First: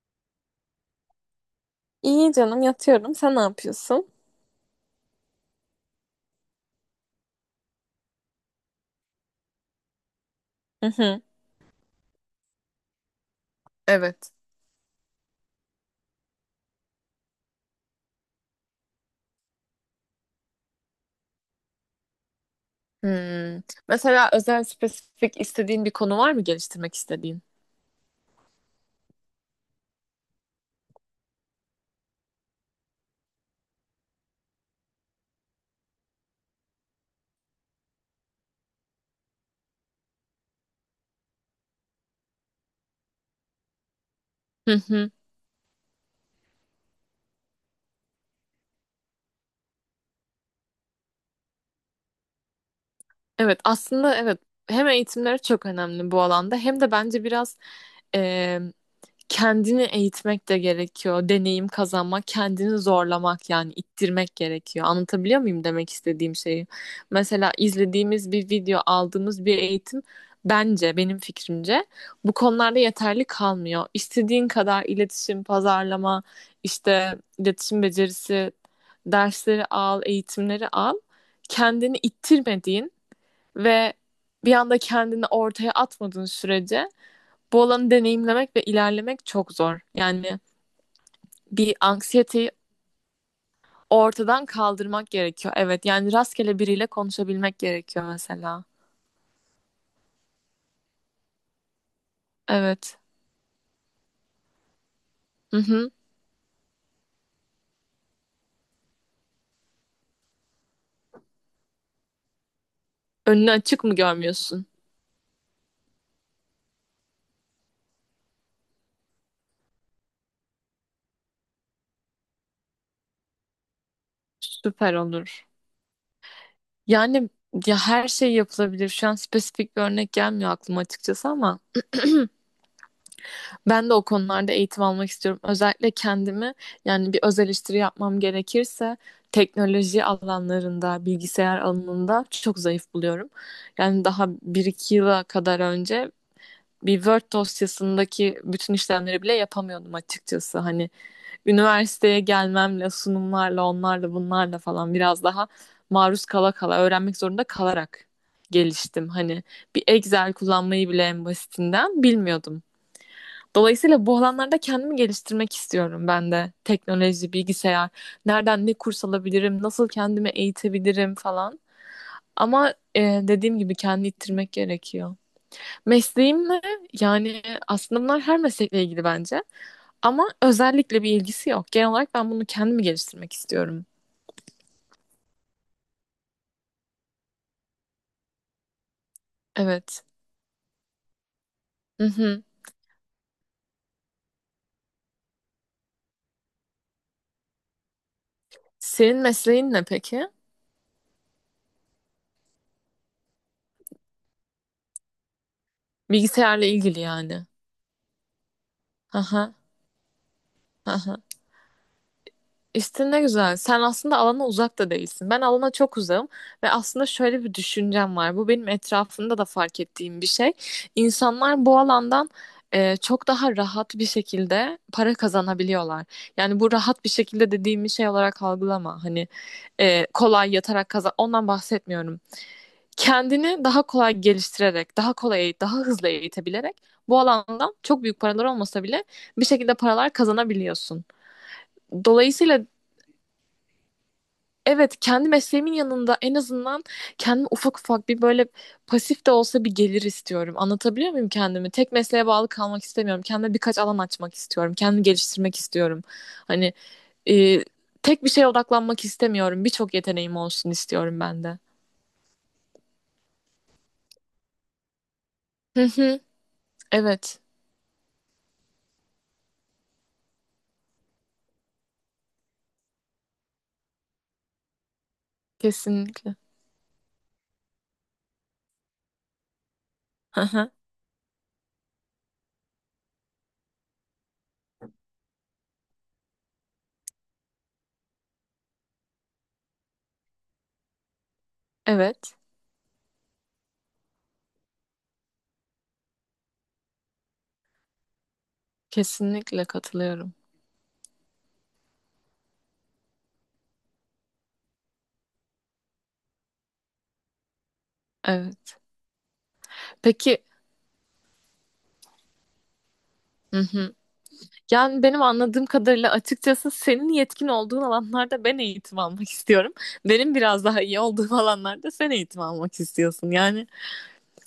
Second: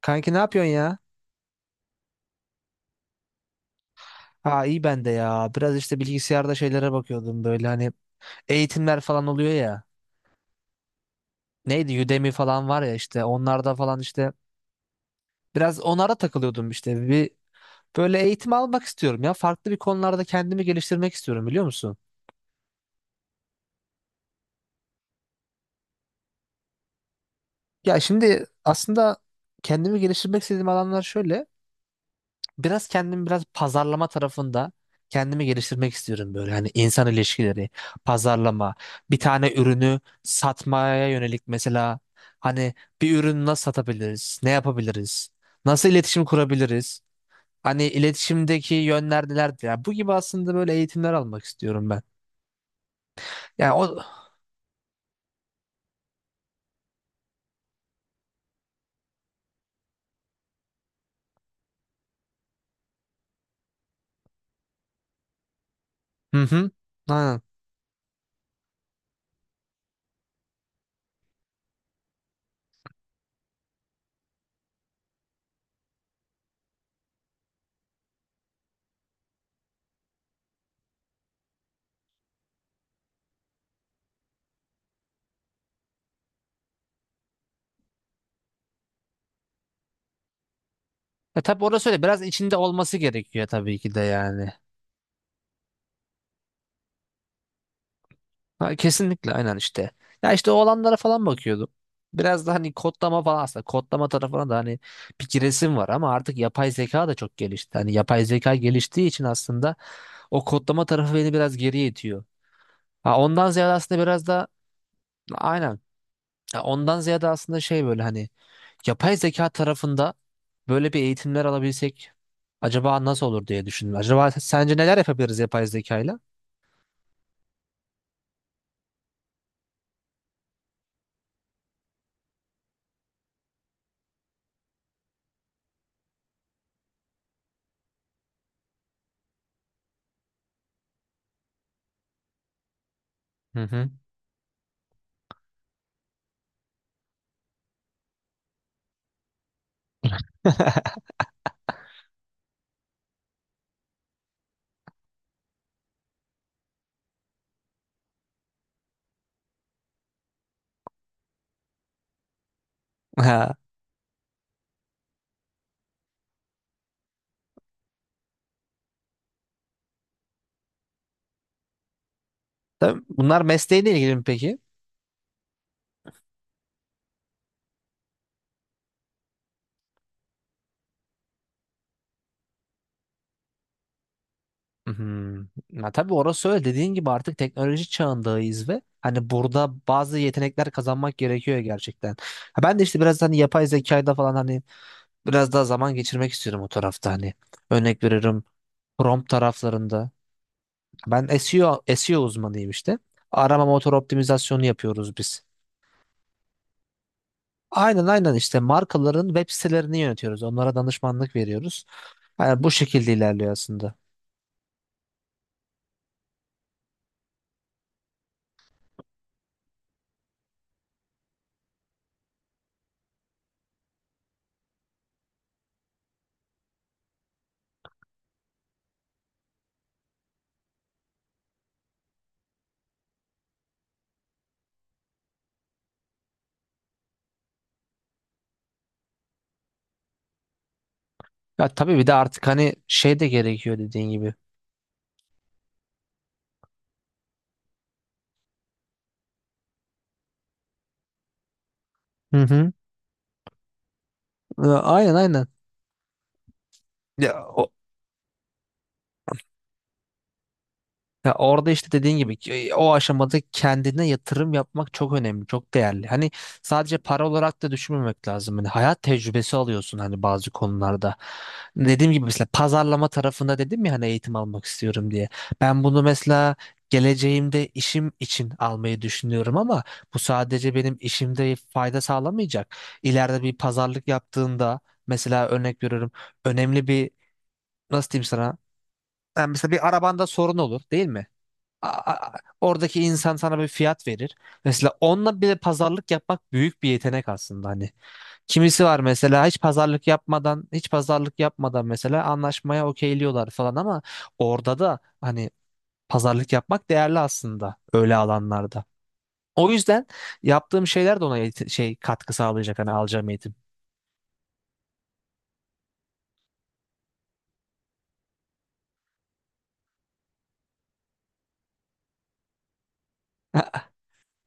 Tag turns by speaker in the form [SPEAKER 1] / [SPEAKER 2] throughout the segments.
[SPEAKER 1] Kanki ne yapıyorsun ya?
[SPEAKER 2] İyi canım yatıyorum. Sen ne yapıyorsun?
[SPEAKER 1] Ha iyi ben de ya. Biraz işte bilgisayarda şeylere bakıyordum böyle hani eğitimler falan oluyor ya.
[SPEAKER 2] Hı hı.
[SPEAKER 1] Neydi Udemy falan var ya işte onlarda falan
[SPEAKER 2] Evet.
[SPEAKER 1] işte biraz onlara takılıyordum işte. Bir böyle eğitim almak istiyorum ya. Farklı bir konularda kendimi geliştirmek istiyorum biliyor musun?
[SPEAKER 2] Hmm. Mesela özel spesifik istediğin bir konu var mı geliştirmek istediğin?
[SPEAKER 1] Ya şimdi aslında kendimi geliştirmek istediğim alanlar şöyle. Biraz kendimi biraz pazarlama tarafında kendimi geliştirmek istiyorum böyle. Hani insan ilişkileri, pazarlama, bir tane ürünü satmaya yönelik mesela hani bir ürünü nasıl satabiliriz, ne
[SPEAKER 2] Hı hı.
[SPEAKER 1] yapabiliriz, nasıl iletişim kurabiliriz? Hani iletişimdeki yönler nelerdir? Yani bu gibi aslında böyle eğitimler almak istiyorum ben.
[SPEAKER 2] Evet
[SPEAKER 1] Yani o...
[SPEAKER 2] aslında evet hem eğitimleri çok önemli bu alanda hem de bence biraz kendini eğitmek de gerekiyor. Deneyim kazanmak, kendini zorlamak yani ittirmek gerekiyor. Anlatabiliyor muyum demek istediğim
[SPEAKER 1] Hı
[SPEAKER 2] şeyi?
[SPEAKER 1] hı. Aynen.
[SPEAKER 2] Mesela izlediğimiz bir video, aldığımız bir eğitim bence benim fikrimce bu konularda yeterli kalmıyor. İstediğin kadar iletişim, pazarlama, işte iletişim becerisi dersleri al, eğitimleri al. Kendini ittirmediğin ve bir anda kendini ortaya atmadığın sürece bu olanı deneyimlemek ve ilerlemek çok zor. Yani
[SPEAKER 1] E tabii
[SPEAKER 2] bir
[SPEAKER 1] orası öyle. Biraz
[SPEAKER 2] anksiyeteyi
[SPEAKER 1] içinde olması gerekiyor tabii ki de
[SPEAKER 2] ortadan
[SPEAKER 1] yani.
[SPEAKER 2] kaldırmak gerekiyor. Evet, yani rastgele biriyle konuşabilmek gerekiyor mesela.
[SPEAKER 1] Ha, kesinlikle aynen işte. Ya işte olanlara falan bakıyordum. Biraz da hani
[SPEAKER 2] Evet.
[SPEAKER 1] kodlama falan aslında kodlama tarafına da hani bir
[SPEAKER 2] Hı
[SPEAKER 1] giresim var
[SPEAKER 2] hı.
[SPEAKER 1] ama artık yapay zeka da çok gelişti. Hani yapay zeka geliştiği için aslında o kodlama tarafı beni biraz geriye itiyor. Ha,
[SPEAKER 2] Önünü
[SPEAKER 1] ondan ziyade
[SPEAKER 2] açık mı
[SPEAKER 1] aslında biraz da
[SPEAKER 2] görmüyorsun?
[SPEAKER 1] aynen. Ya ondan ziyade aslında şey böyle hani yapay zeka tarafında böyle bir eğitimler alabilsek acaba nasıl olur diye düşündüm. Acaba sence
[SPEAKER 2] Süper
[SPEAKER 1] neler yapabiliriz
[SPEAKER 2] olur.
[SPEAKER 1] yapay zekayla?
[SPEAKER 2] Yani ya her şey yapılabilir. Şu an spesifik bir örnek gelmiyor aklıma açıkçası ama ben de o konularda eğitim almak istiyorum. Özellikle kendimi yani bir öz eleştiri yapmam gerekirse teknoloji alanlarında, bilgisayar alanında çok zayıf buluyorum.
[SPEAKER 1] Hı hı.
[SPEAKER 2] Yani daha bir iki yıla kadar önce bir Word dosyasındaki bütün işlemleri bile yapamıyordum açıkçası. Hani üniversiteye gelmemle, sunumlarla, onlarla, bunlarla falan biraz daha maruz kala kala, öğrenmek zorunda kalarak geliştim. Hani bir Excel kullanmayı bile en basitinden bilmiyordum.
[SPEAKER 1] Ha.
[SPEAKER 2] Dolayısıyla bu alanlarda kendimi geliştirmek istiyorum ben de. Teknoloji, bilgisayar, nereden ne kurs alabilirim, nasıl kendimi eğitebilirim falan. Ama
[SPEAKER 1] Tabii bunlar
[SPEAKER 2] dediğim gibi
[SPEAKER 1] mesleğiyle
[SPEAKER 2] kendini
[SPEAKER 1] ilgili mi
[SPEAKER 2] ittirmek
[SPEAKER 1] peki?
[SPEAKER 2] gerekiyor. Mesleğimle yani aslında bunlar her meslekle ilgili bence. Ama özellikle bir ilgisi yok. Genel olarak ben bunu kendimi geliştirmek istiyorum.
[SPEAKER 1] Hı. Ya tabii orası öyle. Dediğin gibi artık teknoloji çağındayız ve hani burada
[SPEAKER 2] Evet.
[SPEAKER 1] bazı yetenekler kazanmak gerekiyor
[SPEAKER 2] Hı
[SPEAKER 1] gerçekten.
[SPEAKER 2] hı.
[SPEAKER 1] Ha ben de işte biraz hani yapay zekayla falan hani biraz daha zaman geçirmek istiyorum o tarafta hani. Örnek veririm
[SPEAKER 2] Senin
[SPEAKER 1] prompt
[SPEAKER 2] mesleğin ne
[SPEAKER 1] taraflarında.
[SPEAKER 2] peki?
[SPEAKER 1] Ben SEO, SEO uzmanıyım işte. Arama motor optimizasyonu yapıyoruz biz.
[SPEAKER 2] Bilgisayarla ilgili yani.
[SPEAKER 1] Aynen aynen işte markaların
[SPEAKER 2] Aha,
[SPEAKER 1] web sitelerini yönetiyoruz. Onlara
[SPEAKER 2] aha.
[SPEAKER 1] danışmanlık veriyoruz. Yani bu
[SPEAKER 2] İşte
[SPEAKER 1] şekilde
[SPEAKER 2] ne
[SPEAKER 1] ilerliyor
[SPEAKER 2] güzel. Sen
[SPEAKER 1] aslında.
[SPEAKER 2] aslında alana uzak da değilsin. Ben alana çok uzağım ve aslında şöyle bir düşüncem var. Bu benim etrafımda da fark ettiğim bir şey. İnsanlar bu alandan çok daha rahat bir şekilde para kazanabiliyorlar. Yani bu rahat bir şekilde dediğim bir şey olarak algılama. Hani kolay yatarak kazan. Ondan bahsetmiyorum. Kendini daha kolay geliştirerek, daha kolay, daha hızlı eğitebilerek bu alandan çok büyük paralar olmasa bile bir şekilde paralar kazanabiliyorsun.
[SPEAKER 1] Ya tabii bir de artık
[SPEAKER 2] Dolayısıyla
[SPEAKER 1] hani şey de gerekiyor dediğin gibi.
[SPEAKER 2] evet, kendi mesleğimin yanında en azından kendime ufak ufak bir böyle pasif de olsa bir gelir istiyorum. Anlatabiliyor muyum kendimi? Tek mesleğe
[SPEAKER 1] Hı
[SPEAKER 2] bağlı
[SPEAKER 1] hı.
[SPEAKER 2] kalmak istemiyorum. Kendime birkaç alan açmak istiyorum.
[SPEAKER 1] Ya,
[SPEAKER 2] Kendimi
[SPEAKER 1] aynen aynen.
[SPEAKER 2] geliştirmek istiyorum. Hani
[SPEAKER 1] Ya,
[SPEAKER 2] e, tek bir şeye odaklanmak istemiyorum. Birçok yeteneğim olsun istiyorum
[SPEAKER 1] ya
[SPEAKER 2] ben de.
[SPEAKER 1] orada işte dediğin gibi ki, o aşamada kendine yatırım yapmak çok önemli, çok
[SPEAKER 2] Hı
[SPEAKER 1] değerli.
[SPEAKER 2] hı,
[SPEAKER 1] Hani sadece para
[SPEAKER 2] evet,
[SPEAKER 1] olarak da düşünmemek lazım. Hani hayat tecrübesi alıyorsun hani bazı konularda. Dediğim gibi mesela pazarlama tarafında dedim ya hani eğitim almak istiyorum diye. Ben bunu
[SPEAKER 2] kesinlikle.
[SPEAKER 1] mesela geleceğimde işim için almayı düşünüyorum ama bu
[SPEAKER 2] Hı hı,
[SPEAKER 1] sadece benim işimde fayda sağlamayacak. İleride bir pazarlık yaptığında mesela örnek veriyorum önemli bir nasıl diyeyim sana? Yani mesela bir arabanda sorun olur değil mi? a- a-
[SPEAKER 2] evet,
[SPEAKER 1] Oradaki insan sana bir fiyat verir. Mesela onunla bile pazarlık yapmak büyük bir yetenek aslında hani. Kimisi var mesela hiç
[SPEAKER 2] kesinlikle
[SPEAKER 1] pazarlık
[SPEAKER 2] katılıyorum.
[SPEAKER 1] yapmadan, hiç pazarlık yapmadan mesela anlaşmaya okeyliyorlar falan ama orada da hani pazarlık yapmak değerli aslında öyle
[SPEAKER 2] Evet.
[SPEAKER 1] alanlarda. O yüzden
[SPEAKER 2] Peki.
[SPEAKER 1] yaptığım şeyler de ona şey katkı sağlayacak hani alacağım eğitim.
[SPEAKER 2] Hı hı. Yani benim anladığım kadarıyla açıkçası senin yetkin olduğun alanlarda ben eğitim almak istiyorum. Benim biraz daha iyi olduğum alanlarda sen eğitim almak istiyorsun. Yani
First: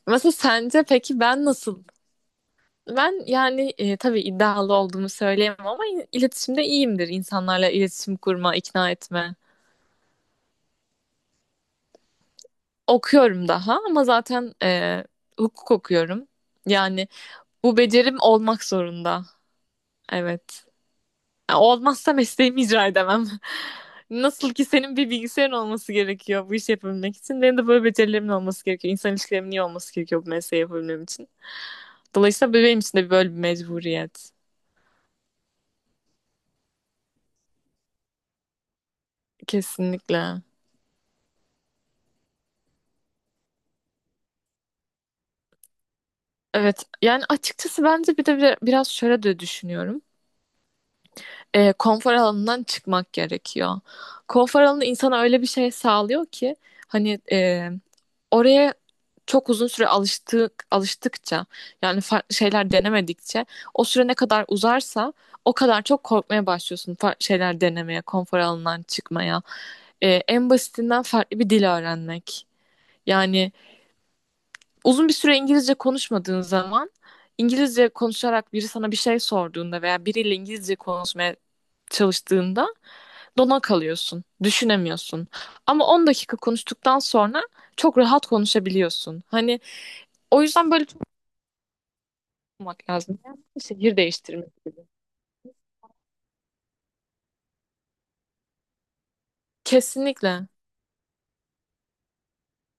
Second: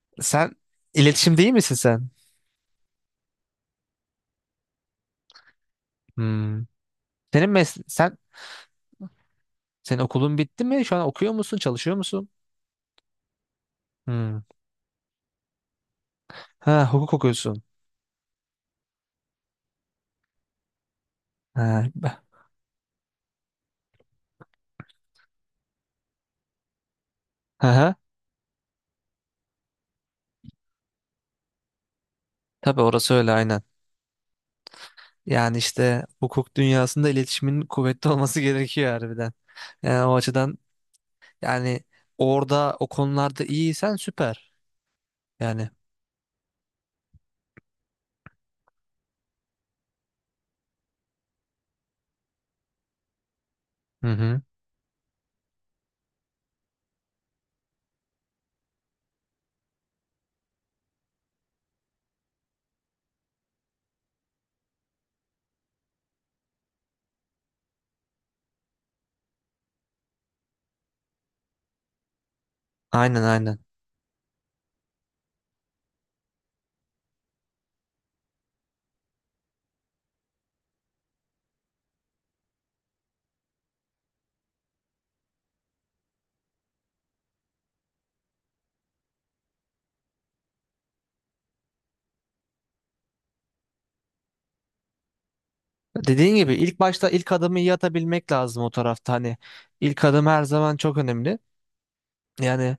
[SPEAKER 2] mesela
[SPEAKER 1] Sen
[SPEAKER 2] sence peki
[SPEAKER 1] iletişim
[SPEAKER 2] ben
[SPEAKER 1] değil misin
[SPEAKER 2] nasıl?
[SPEAKER 1] sen?
[SPEAKER 2] Ben yani tabii iddialı olduğumu söyleyemem ama iletişimde
[SPEAKER 1] Hmm.
[SPEAKER 2] iyiyimdir.
[SPEAKER 1] Senin
[SPEAKER 2] İnsanlarla
[SPEAKER 1] mes
[SPEAKER 2] iletişim
[SPEAKER 1] sen
[SPEAKER 2] kurma, ikna etme.
[SPEAKER 1] senin okulun bitti mi? Şu an okuyor musun, çalışıyor musun?
[SPEAKER 2] Okuyorum daha ama
[SPEAKER 1] Hmm.
[SPEAKER 2] zaten hukuk okuyorum.
[SPEAKER 1] Ha,
[SPEAKER 2] Yani
[SPEAKER 1] hukuk okuyorsun.
[SPEAKER 2] bu becerim olmak zorunda. Evet. Ya
[SPEAKER 1] Ha,
[SPEAKER 2] olmazsa mesleğimi icra edemem. Nasıl ki senin bir bilgisayarın olması gerekiyor bu işi yapabilmek için. Benim de böyle
[SPEAKER 1] hı.
[SPEAKER 2] becerilerim olması gerekiyor. İnsan ilişkilerimin iyi olması gerekiyor bu mesleği yapabilmem için. Dolayısıyla benim
[SPEAKER 1] Tabii
[SPEAKER 2] için de
[SPEAKER 1] orası
[SPEAKER 2] böyle
[SPEAKER 1] öyle
[SPEAKER 2] bir
[SPEAKER 1] aynen.
[SPEAKER 2] mecburiyet.
[SPEAKER 1] Yani işte hukuk dünyasında iletişimin kuvvetli olması gerekiyor harbiden. Yani o
[SPEAKER 2] Kesinlikle.
[SPEAKER 1] açıdan yani orada o konularda iyiysen süper. Yani.
[SPEAKER 2] Evet yani açıkçası bence bir de biraz şöyle de düşünüyorum. Konfor alanından çıkmak gerekiyor.
[SPEAKER 1] Hı hı.
[SPEAKER 2] Konfor alanı insana öyle bir şey sağlıyor ki hani oraya çok uzun süre alıştık alıştıkça yani farklı şeyler denemedikçe o süre ne kadar uzarsa o kadar çok korkmaya başlıyorsun farklı şeyler denemeye, konfor alanından çıkmaya. En basitinden farklı bir dil öğrenmek.
[SPEAKER 1] Aynen
[SPEAKER 2] Yani
[SPEAKER 1] aynen.
[SPEAKER 2] uzun bir süre İngilizce konuşmadığın zaman İngilizce konuşarak biri sana bir şey sorduğunda veya biriyle İngilizce konuşmaya çalıştığında dona kalıyorsun, düşünemiyorsun. Ama 10 dakika konuştuktan sonra çok rahat konuşabiliyorsun. Hani o yüzden böyle çok olmak lazım. Yani şehir değiştirmek gibi.
[SPEAKER 1] Dediğin gibi ilk başta ilk adımı iyi atabilmek lazım o tarafta. Hani ilk adım her
[SPEAKER 2] Kesinlikle.
[SPEAKER 1] zaman çok önemli. Yani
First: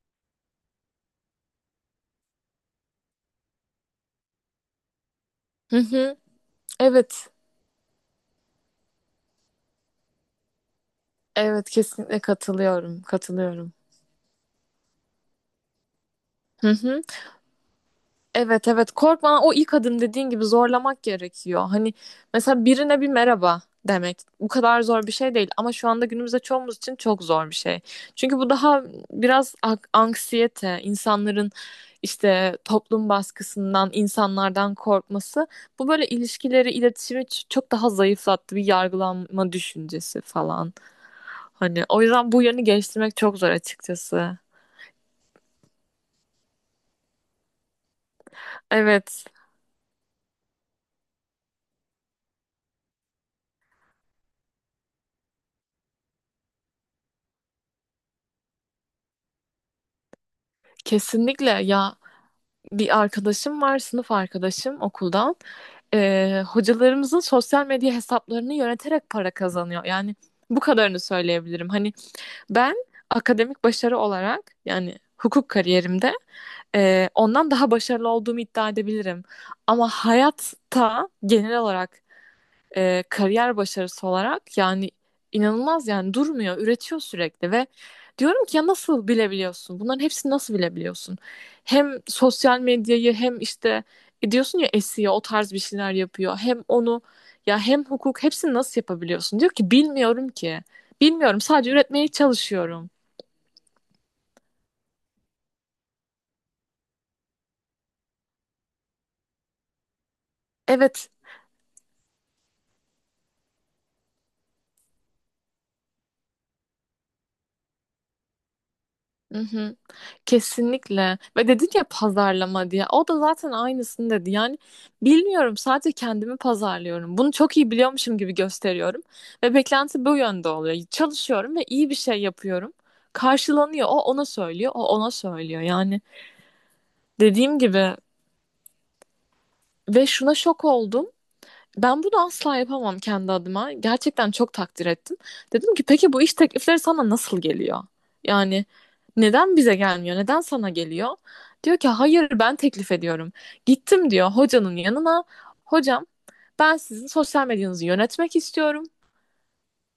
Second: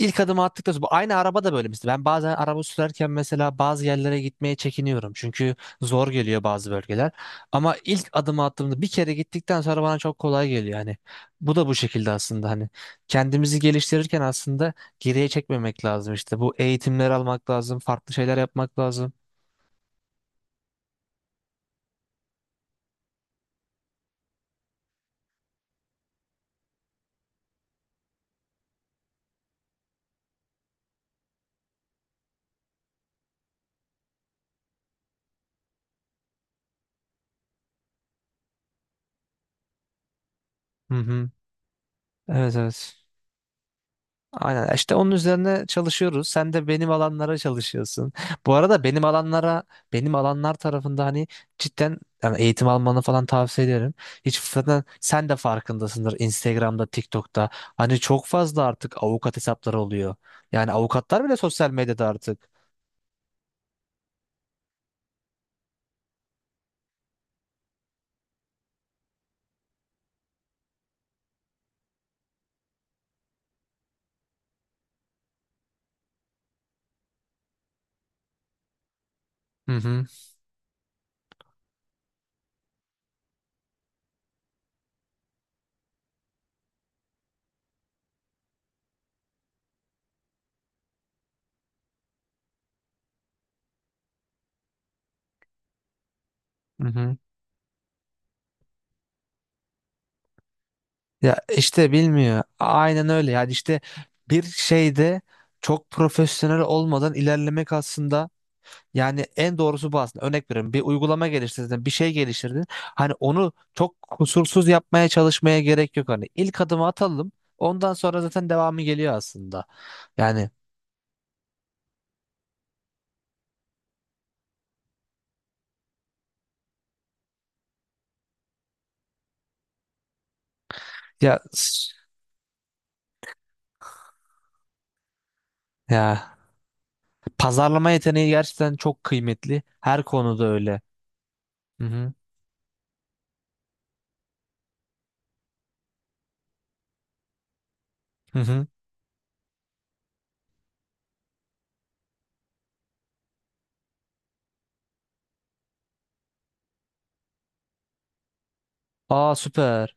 [SPEAKER 1] İlk adımı attıktan sonra bu aynı araba da böyle mesela ben bazen araba sürerken mesela bazı yerlere gitmeye çekiniyorum çünkü
[SPEAKER 2] Hı
[SPEAKER 1] zor
[SPEAKER 2] hı.
[SPEAKER 1] geliyor bazı bölgeler
[SPEAKER 2] Evet.
[SPEAKER 1] ama ilk adımı attığımda bir kere gittikten sonra bana çok kolay geliyor hani bu da
[SPEAKER 2] Evet
[SPEAKER 1] bu şekilde
[SPEAKER 2] kesinlikle
[SPEAKER 1] aslında hani
[SPEAKER 2] katılıyorum.
[SPEAKER 1] kendimizi
[SPEAKER 2] Katılıyorum.
[SPEAKER 1] geliştirirken aslında geriye çekmemek lazım işte bu
[SPEAKER 2] Hı hı.
[SPEAKER 1] eğitimleri almak lazım farklı şeyler
[SPEAKER 2] Evet
[SPEAKER 1] yapmak
[SPEAKER 2] evet
[SPEAKER 1] lazım.
[SPEAKER 2] korkma o ilk adım dediğin gibi zorlamak gerekiyor. Hani mesela birine bir merhaba demek bu kadar zor bir şey değil ama şu anda günümüzde çoğumuz için çok zor bir şey. Çünkü bu daha biraz anksiyete, insanların işte toplum baskısından, insanlardan korkması bu böyle ilişkileri, iletişimi çok daha zayıflattı bir yargılanma düşüncesi falan.
[SPEAKER 1] Hı hı.
[SPEAKER 2] Hani o yüzden bu
[SPEAKER 1] Evet
[SPEAKER 2] yönü
[SPEAKER 1] evet.
[SPEAKER 2] geliştirmek çok zor açıkçası.
[SPEAKER 1] Aynen işte onun üzerine çalışıyoruz. Sen de benim alanlara çalışıyorsun. Bu arada benim
[SPEAKER 2] Evet,
[SPEAKER 1] alanlara benim alanlar tarafında hani cidden yani eğitim almanı falan tavsiye ederim. Hiç zaten sen de farkındasındır Instagram'da, TikTok'ta. Hani çok fazla artık avukat hesapları oluyor. Yani avukatlar bile
[SPEAKER 2] kesinlikle
[SPEAKER 1] sosyal
[SPEAKER 2] ya
[SPEAKER 1] medyada artık.
[SPEAKER 2] bir arkadaşım var, sınıf arkadaşım okuldan. Hocalarımızın sosyal medya hesaplarını yöneterek para kazanıyor. Yani bu kadarını söyleyebilirim. Hani ben akademik başarı olarak yani hukuk kariyerimde ondan daha başarılı olduğumu iddia edebilirim.
[SPEAKER 1] Hı
[SPEAKER 2] Ama
[SPEAKER 1] hı.
[SPEAKER 2] hayatta genel olarak kariyer başarısı olarak yani inanılmaz yani durmuyor, üretiyor sürekli ve diyorum ki ya nasıl bilebiliyorsun? Bunların hepsini nasıl bilebiliyorsun? Hem sosyal medyayı hem işte diyorsun ya SEO o tarz bir şeyler yapıyor. Hem
[SPEAKER 1] Hı
[SPEAKER 2] onu
[SPEAKER 1] hı.
[SPEAKER 2] ya hem hukuk hepsini nasıl yapabiliyorsun? Diyor ki bilmiyorum ki.
[SPEAKER 1] Ya
[SPEAKER 2] Bilmiyorum sadece
[SPEAKER 1] işte
[SPEAKER 2] üretmeye
[SPEAKER 1] bilmiyor.
[SPEAKER 2] çalışıyorum.
[SPEAKER 1] Aynen öyle. Yani işte bir şeyde çok profesyonel olmadan ilerlemek aslında yani en doğrusu bu aslında. Örnek veriyorum bir
[SPEAKER 2] Evet.
[SPEAKER 1] uygulama geliştirdin, bir şey geliştirdin. Hani onu çok kusursuz yapmaya çalışmaya gerek yok. Hani ilk adımı atalım. Ondan sonra zaten devamı geliyor aslında.
[SPEAKER 2] Mhm.
[SPEAKER 1] Yani
[SPEAKER 2] Kesinlikle. Ve dedin ya pazarlama diye. O da zaten aynısını dedi. Yani bilmiyorum sadece kendimi pazarlıyorum. Bunu çok iyi biliyormuşum gibi gösteriyorum. Ve beklenti bu yönde oluyor.
[SPEAKER 1] ya
[SPEAKER 2] Çalışıyorum ve iyi
[SPEAKER 1] s-
[SPEAKER 2] bir şey yapıyorum. Karşılanıyor. O ona söylüyor. O ona söylüyor. Yani
[SPEAKER 1] ya
[SPEAKER 2] dediğim
[SPEAKER 1] pazarlama
[SPEAKER 2] gibi
[SPEAKER 1] yeteneği gerçekten çok kıymetli. Her
[SPEAKER 2] ve şuna
[SPEAKER 1] konuda
[SPEAKER 2] şok
[SPEAKER 1] öyle.
[SPEAKER 2] oldum.
[SPEAKER 1] Hı
[SPEAKER 2] Ben
[SPEAKER 1] hı.
[SPEAKER 2] bunu asla yapamam kendi adıma. Gerçekten çok takdir ettim. Dedim ki peki bu iş teklifleri sana nasıl geliyor?
[SPEAKER 1] Hı
[SPEAKER 2] Yani
[SPEAKER 1] hı.
[SPEAKER 2] neden bize gelmiyor? Neden sana geliyor? Diyor ki hayır ben teklif ediyorum. Gittim diyor hocanın yanına. Hocam ben sizin sosyal medyanızı yönetmek istiyorum.
[SPEAKER 1] Aa süper.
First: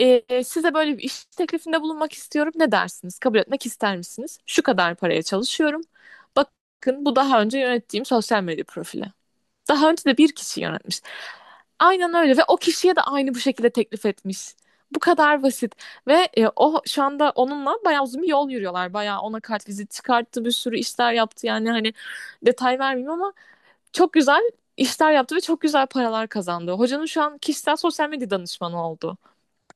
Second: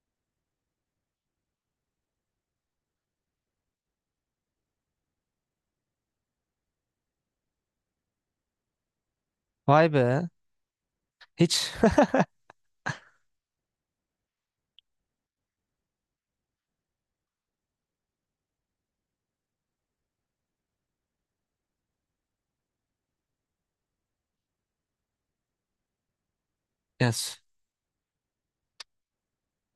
[SPEAKER 2] Size böyle bir iş teklifinde bulunmak istiyorum. Ne dersiniz? Kabul etmek ister misiniz? Şu kadar paraya çalışıyorum. Bakın bu daha önce yönettiğim sosyal medya profili.
[SPEAKER 1] Vay
[SPEAKER 2] Daha önce de
[SPEAKER 1] be.
[SPEAKER 2] bir kişi yönetmiş.
[SPEAKER 1] Hiç
[SPEAKER 2] Aynen öyle ve o kişiye de aynı bu şekilde teklif etmiş. Bu kadar basit ve o şu anda onunla bayağı uzun bir yol yürüyorlar. Bayağı ona kartvizit çıkarttı, bir sürü işler yaptı. Yani hani detay vermeyeyim ama çok güzel işler yaptı ve çok güzel paralar kazandı. Hocanın
[SPEAKER 1] ya,
[SPEAKER 2] şu
[SPEAKER 1] sü-
[SPEAKER 2] an kişisel sosyal medya danışmanı oldu.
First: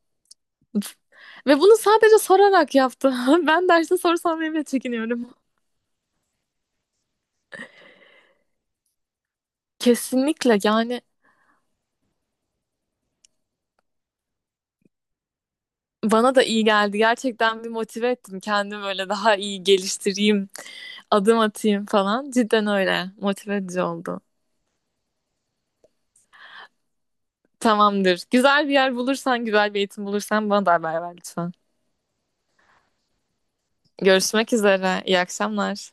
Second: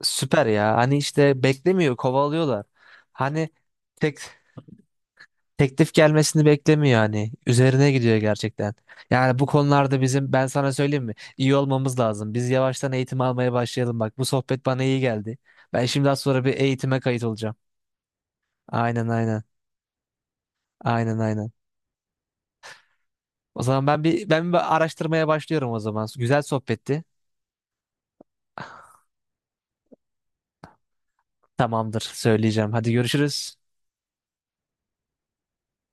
[SPEAKER 1] süper ya. Hani işte
[SPEAKER 2] Ve bunu
[SPEAKER 1] beklemiyor,
[SPEAKER 2] sadece
[SPEAKER 1] kovalıyorlar.
[SPEAKER 2] sorarak yaptı.
[SPEAKER 1] Hani
[SPEAKER 2] Ben derste soru
[SPEAKER 1] tek
[SPEAKER 2] sormaya bile çekiniyorum.
[SPEAKER 1] teklif gelmesini beklemiyor hani. Üzerine gidiyor gerçekten. Yani bu konularda bizim ben
[SPEAKER 2] Kesinlikle
[SPEAKER 1] sana
[SPEAKER 2] yani
[SPEAKER 1] söyleyeyim mi? İyi olmamız lazım. Biz yavaştan eğitim almaya başlayalım bak. Bu sohbet bana iyi geldi. Ben şimdi az
[SPEAKER 2] bana da
[SPEAKER 1] sonra bir
[SPEAKER 2] iyi geldi.
[SPEAKER 1] eğitime kayıt olacağım.
[SPEAKER 2] Gerçekten bir motive ettim. Kendimi böyle
[SPEAKER 1] Aynen
[SPEAKER 2] daha
[SPEAKER 1] aynen.
[SPEAKER 2] iyi geliştireyim,
[SPEAKER 1] Aynen
[SPEAKER 2] adım
[SPEAKER 1] aynen.
[SPEAKER 2] atayım falan. Cidden öyle. Motive
[SPEAKER 1] O
[SPEAKER 2] edici
[SPEAKER 1] zaman ben
[SPEAKER 2] oldu.
[SPEAKER 1] bir ben bir araştırmaya başlıyorum o zaman. Güzel sohbetti.
[SPEAKER 2] Tamamdır. Güzel bir yer bulursan, güzel bir eğitim bulursan bana da haber ver lütfen.
[SPEAKER 1] Tamamdır, söyleyeceğim. Hadi görüşürüz.
[SPEAKER 2] Görüşmek üzere. İyi akşamlar.